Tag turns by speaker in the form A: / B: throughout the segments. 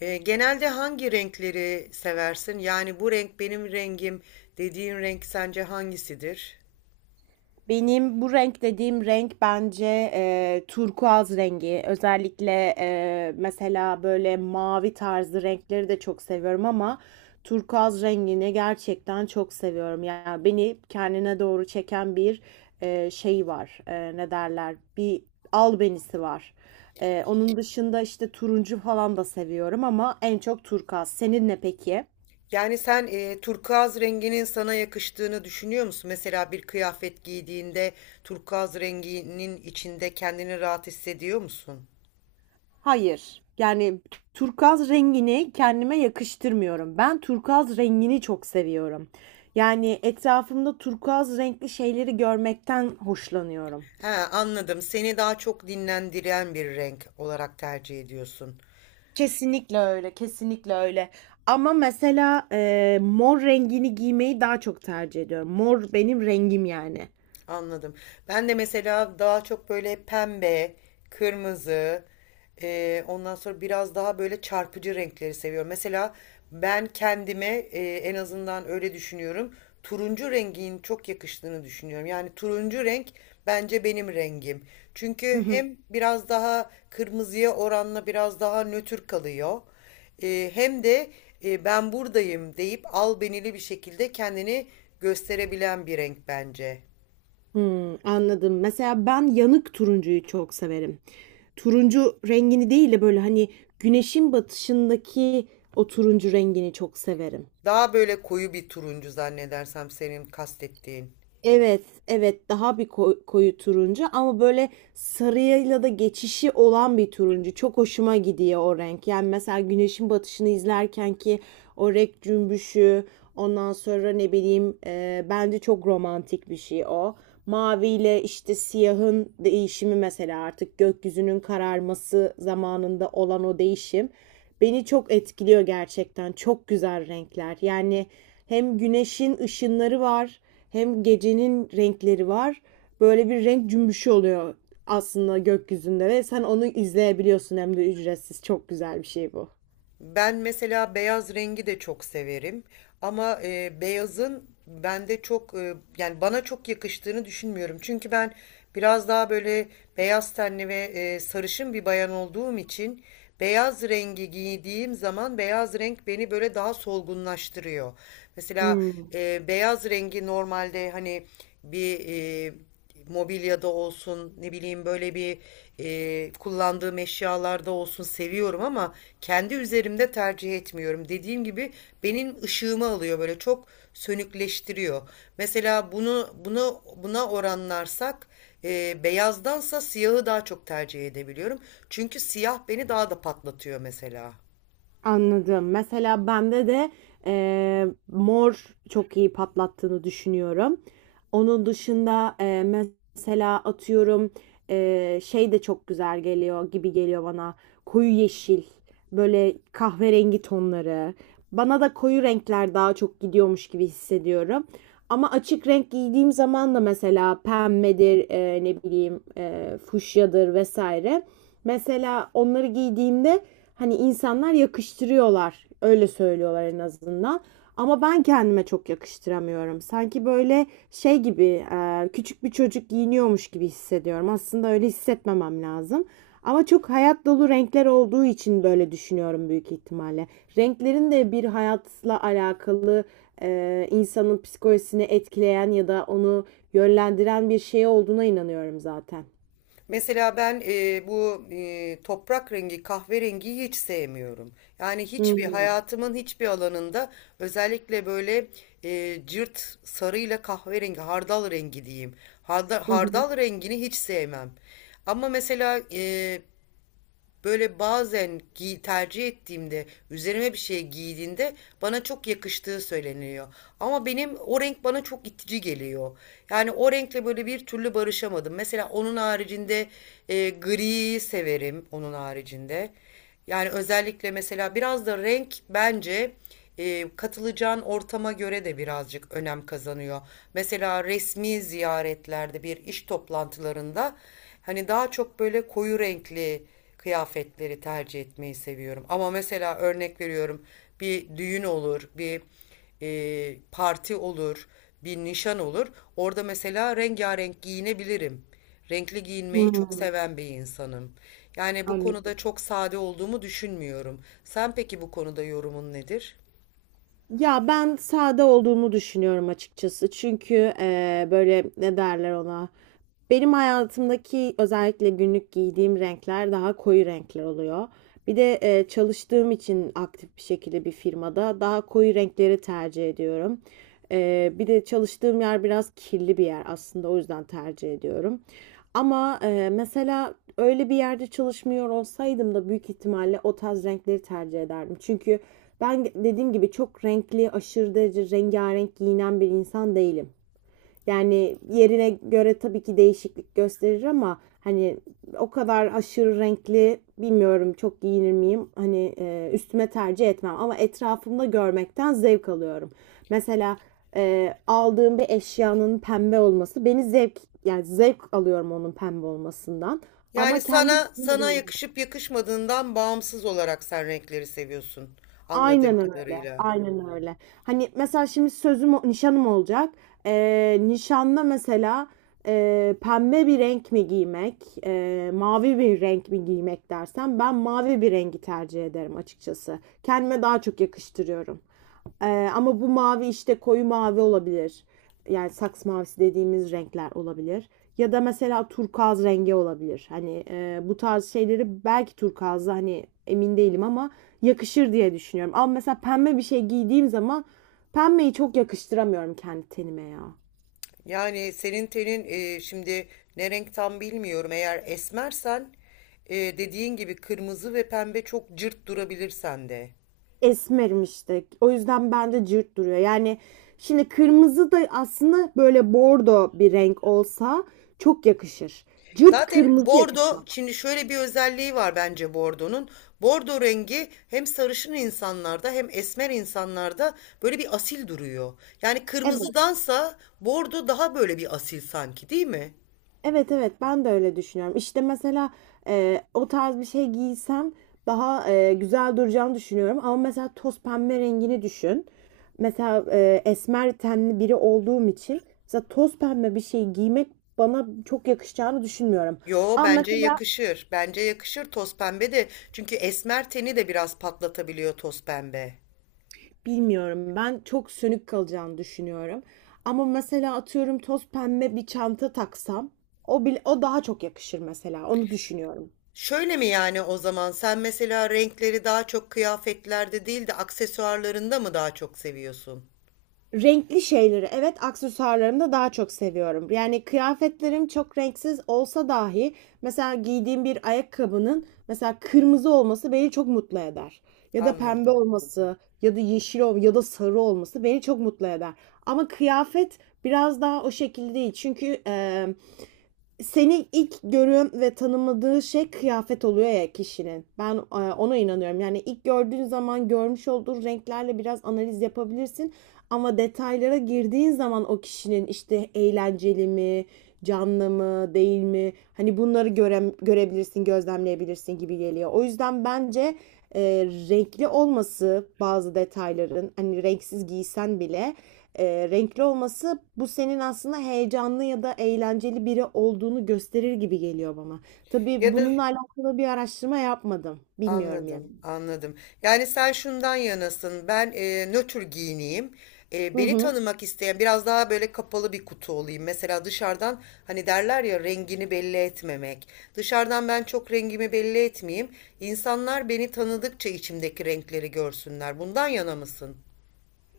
A: Genelde hangi renkleri seversin? Yani bu renk benim rengim dediğin renk sence hangisidir?
B: Benim bu renk dediğim renk bence turkuaz rengi. Özellikle mesela böyle mavi tarzı renkleri de çok seviyorum ama turkuaz rengini gerçekten çok seviyorum. Yani beni kendine doğru çeken bir şey var. E, ne derler? Bir albenisi var. Onun dışında işte turuncu falan da seviyorum ama en çok turkuaz. Senin ne peki?
A: Yani sen turkuaz renginin sana yakıştığını düşünüyor musun? Mesela bir kıyafet giydiğinde turkuaz renginin içinde kendini rahat hissediyor musun?
B: Hayır. Yani turkuaz rengini kendime yakıştırmıyorum. Ben turkuaz rengini çok seviyorum. Yani etrafımda turkuaz renkli şeyleri görmekten hoşlanıyorum.
A: He, anladım. Seni daha çok dinlendiren bir renk olarak tercih ediyorsun.
B: Kesinlikle öyle, kesinlikle öyle. Ama mesela mor rengini giymeyi daha çok tercih ediyorum. Mor benim rengim yani.
A: Anladım. Ben de mesela daha çok böyle pembe, kırmızı, ondan sonra biraz daha böyle çarpıcı renkleri seviyorum. Mesela ben kendime en azından öyle düşünüyorum. Turuncu rengin çok yakıştığını düşünüyorum. Yani turuncu renk bence benim rengim.
B: Hı
A: Çünkü
B: hı.
A: hem biraz daha kırmızıya oranla biraz daha nötr kalıyor. Hem de ben buradayım deyip albenili bir şekilde kendini gösterebilen bir renk bence.
B: Hımm, anladım. Mesela ben yanık turuncuyu çok severim. Turuncu rengini değil de böyle, hani, güneşin batışındaki o turuncu rengini çok severim.
A: Daha böyle koyu bir turuncu zannedersem senin kastettiğin.
B: Evet, evet, daha bir koyu turuncu ama böyle sarıyla da geçişi olan bir turuncu. Çok hoşuma gidiyor o renk. Yani mesela güneşin batışını izlerken ki o renk cümbüşü, ondan sonra ne bileyim, bence çok romantik bir şey o. Maviyle işte siyahın değişimi mesela artık gökyüzünün kararması zamanında olan o değişim beni çok etkiliyor gerçekten. Çok güzel renkler. Yani hem güneşin ışınları var, hem gecenin renkleri var. Böyle bir renk cümbüşü oluyor aslında gökyüzünde ve sen onu izleyebiliyorsun hem de ücretsiz. Çok güzel bir şey bu.
A: Ben mesela beyaz rengi de çok severim ama beyazın bende çok yani bana çok yakıştığını düşünmüyorum. Çünkü ben biraz daha böyle beyaz tenli ve sarışın bir bayan olduğum için beyaz rengi giydiğim zaman beyaz renk beni böyle daha solgunlaştırıyor. Mesela
B: Hmm.
A: beyaz rengi normalde hani bir e, mobilyada olsun ne bileyim böyle bir kullandığım eşyalarda olsun seviyorum ama kendi üzerimde tercih etmiyorum. Dediğim gibi benim ışığımı alıyor böyle çok sönükleştiriyor. Mesela bunu buna oranlarsak beyazdansa siyahı daha çok tercih edebiliyorum. Çünkü siyah beni daha da patlatıyor mesela.
B: Anladım. Mesela bende de, mor çok iyi patlattığını düşünüyorum. Onun dışında, mesela atıyorum, şey de çok güzel geliyor gibi geliyor bana. Koyu yeşil, böyle kahverengi tonları. Bana da koyu renkler daha çok gidiyormuş gibi hissediyorum. Ama açık renk giydiğim zaman da mesela pembedir, ne bileyim, fuşyadır vesaire. Mesela onları giydiğimde hani insanlar yakıştırıyorlar. Öyle söylüyorlar en azından. Ama ben kendime çok yakıştıramıyorum. Sanki böyle şey gibi küçük bir çocuk giyiniyormuş gibi hissediyorum. Aslında öyle hissetmemem lazım. Ama çok hayat dolu renkler olduğu için böyle düşünüyorum büyük ihtimalle. Renklerin de bir hayatla alakalı insanın psikolojisini etkileyen ya da onu yönlendiren bir şey olduğuna inanıyorum zaten.
A: Mesela ben bu toprak rengi, kahverengiyi hiç sevmiyorum. Yani
B: Hı
A: hiçbir
B: hı.
A: hayatımın hiçbir alanında özellikle böyle cırt sarıyla kahverengi, hardal rengi diyeyim.
B: Hı hı.
A: Hardal rengini hiç sevmem. Ama mesela böyle bazen tercih ettiğimde, üzerime bir şey giydiğinde bana çok yakıştığı söyleniyor. Ama benim o renk bana çok itici geliyor. Yani o renkle böyle bir türlü barışamadım. Mesela onun haricinde gri severim onun haricinde. Yani özellikle mesela biraz da renk bence katılacağın ortama göre de birazcık önem kazanıyor. Mesela resmi ziyaretlerde bir iş toplantılarında hani daha çok böyle koyu renkli kıyafetleri tercih etmeyi seviyorum. Ama mesela örnek veriyorum bir düğün olur, bir parti olur, bir nişan olur. Orada mesela rengarenk giyinebilirim. Renkli
B: Hı.
A: giyinmeyi çok
B: hı.
A: seven bir insanım. Yani bu konuda
B: Anladım.
A: çok sade olduğumu düşünmüyorum. Sen peki bu konuda yorumun nedir?
B: Ya ben sade olduğumu düşünüyorum açıkçası. Çünkü böyle ne derler ona? Benim hayatımdaki özellikle günlük giydiğim renkler daha koyu renkler oluyor. Bir de çalıştığım için aktif bir şekilde bir firmada daha koyu renkleri tercih ediyorum. Bir de çalıştığım yer biraz kirli bir yer aslında o yüzden tercih ediyorum. Ama mesela öyle bir yerde çalışmıyor olsaydım da büyük ihtimalle o tarz renkleri tercih ederdim. Çünkü ben dediğim gibi çok renkli, aşırı derece rengarenk giyinen bir insan değilim. Yani yerine göre tabii ki değişiklik gösterir ama hani o kadar aşırı renkli bilmiyorum çok giyinir miyim? Hani üstüme tercih etmem ama etrafımda görmekten zevk alıyorum. Mesela aldığım bir eşyanın pembe olması beni zevk yani zevk alıyorum onun pembe olmasından
A: Yani
B: ama kendi
A: sana yakışıp yakışmadığından bağımsız olarak sen renkleri seviyorsun anladığım
B: Aynen öyle.
A: kadarıyla.
B: Aynen öyle. Hani mesela şimdi nişanım olacak. Nişanda mesela pembe bir renk mi giymek, mavi bir renk mi giymek dersen ben mavi bir rengi tercih ederim açıkçası. Kendime daha çok yakıştırıyorum. Ama bu mavi işte koyu mavi olabilir. Yani saks mavisi dediğimiz renkler olabilir. Ya da mesela turkuaz rengi olabilir. Hani bu tarz şeyleri belki turkuazda hani emin değilim ama yakışır diye düşünüyorum. Ama mesela pembe bir şey giydiğim zaman pembeyi çok yakıştıramıyorum kendi tenime ya.
A: Yani senin tenin şimdi ne renk tam bilmiyorum. Eğer esmersen dediğin gibi kırmızı ve pembe çok cırt durabilir sende.
B: Esmerim işte. O yüzden bende cırt duruyor. Yani şimdi kırmızı da aslında böyle bordo bir renk olsa çok yakışır. Cırt
A: Zaten
B: kırmızı
A: bordo
B: yakışmaz.
A: şimdi şöyle bir özelliği var bence bordonun. Bordo rengi hem sarışın insanlarda hem esmer insanlarda böyle bir asil duruyor. Yani
B: Evet.
A: kırmızıdansa bordo daha böyle bir asil sanki değil mi?
B: Evet, evet, ben de öyle düşünüyorum. İşte mesela o tarz bir şey giysem daha güzel duracağını düşünüyorum. Ama mesela toz pembe rengini düşün. Mesela esmer tenli biri olduğum için mesela toz pembe bir şey giymek bana çok yakışacağını düşünmüyorum.
A: Yo
B: Ama
A: bence
B: mesela
A: yakışır. Bence yakışır toz pembe de. Çünkü esmer teni de biraz patlatabiliyor toz pembe.
B: bilmiyorum ben çok sönük kalacağını düşünüyorum. Ama mesela atıyorum toz pembe bir çanta taksam o bile, o daha çok yakışır mesela onu düşünüyorum.
A: Şöyle mi yani o zaman sen mesela renkleri daha çok kıyafetlerde değil de aksesuarlarında mı daha çok seviyorsun?
B: Renkli şeyleri, evet, aksesuarlarımda daha çok seviyorum. Yani kıyafetlerim çok renksiz olsa dahi mesela giydiğim bir ayakkabının mesela kırmızı olması beni çok mutlu eder. Ya da pembe
A: Anladım.
B: olması ya da yeşil ol ya da sarı olması beni çok mutlu eder. Ama kıyafet biraz daha o şekilde değil. Çünkü seni ilk görüyorum ve tanımadığı şey kıyafet oluyor ya kişinin. Ben ona inanıyorum. Yani ilk gördüğün zaman görmüş olduğun renklerle biraz analiz yapabilirsin. Ama detaylara girdiğin zaman o kişinin işte eğlenceli mi, canlı mı, değil mi? Hani bunları görebilirsin, gözlemleyebilirsin gibi geliyor. O yüzden bence e, renkli olması bazı detayların hani renksiz giysen bile renkli olması bu senin aslında heyecanlı ya da eğlenceli biri olduğunu gösterir gibi geliyor bana. Tabii
A: Ya da
B: bununla alakalı bir araştırma yapmadım. Bilmiyorum yani.
A: anladım, anladım. Yani sen şundan yanasın, ben nötr giyineyim,
B: Hı
A: beni
B: hı.
A: tanımak isteyen biraz daha böyle kapalı bir kutu olayım. Mesela dışarıdan hani derler ya rengini belli etmemek. Dışarıdan ben çok rengimi belli etmeyeyim. İnsanlar beni tanıdıkça içimdeki renkleri görsünler. Bundan yana mısın?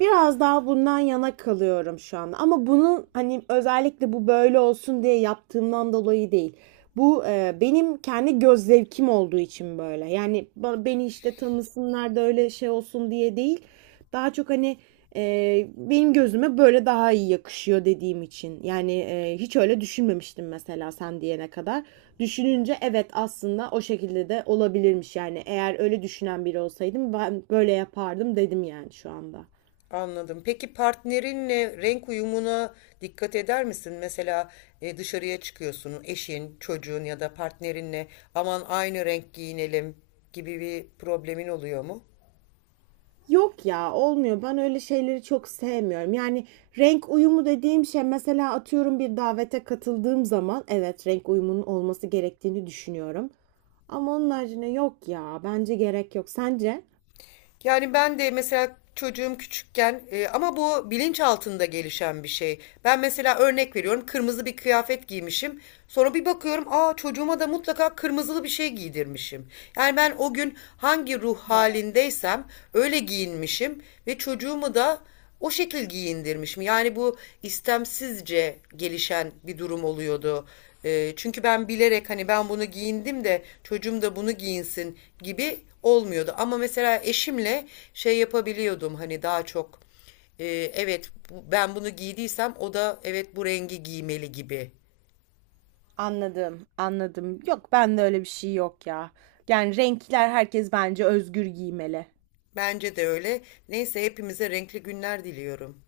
B: Biraz daha bundan yana kalıyorum şu anda. Ama bunun hani özellikle bu böyle olsun diye yaptığımdan dolayı değil. Bu benim kendi göz zevkim olduğu için böyle. Yani beni işte tanısınlar da öyle şey olsun diye değil. Daha çok hani benim gözüme böyle daha iyi yakışıyor dediğim için. Yani hiç öyle düşünmemiştim mesela sen diyene kadar. Düşününce evet aslında o şekilde de olabilirmiş yani. Eğer öyle düşünen biri olsaydım ben böyle yapardım dedim yani şu anda.
A: Anladım. Peki partnerinle renk uyumuna dikkat eder misin? Mesela dışarıya çıkıyorsun, eşin, çocuğun ya da partnerinle aman aynı renk giyinelim gibi bir problemin oluyor mu?
B: Yok ya, olmuyor. Ben öyle şeyleri çok sevmiyorum. Yani renk uyumu dediğim şey mesela atıyorum bir davete katıldığım zaman evet renk uyumunun olması gerektiğini düşünüyorum. Ama onun haricinde yok ya. Bence gerek yok. Sence?
A: Yani ben de mesela çocuğum küçükken ama bu bilinç altında gelişen bir şey. Ben mesela örnek veriyorum kırmızı bir kıyafet giymişim. Sonra bir bakıyorum aa çocuğuma da mutlaka kırmızılı bir şey giydirmişim. Yani ben o gün hangi ruh halindeysem öyle giyinmişim ve çocuğumu da o şekil giyindirmiş mi? Yani bu istemsizce gelişen bir durum oluyordu. Çünkü ben bilerek hani ben bunu giyindim de çocuğum da bunu giyinsin gibi olmuyordu. Ama mesela eşimle şey yapabiliyordum hani daha çok e, evet ben bunu giydiysem o da evet bu rengi giymeli gibi.
B: Anladım, anladım. Yok, ben de öyle bir şey yok ya. Yani renkler herkes bence özgür giymeli.
A: Bence de öyle. Neyse hepimize renkli günler diliyorum.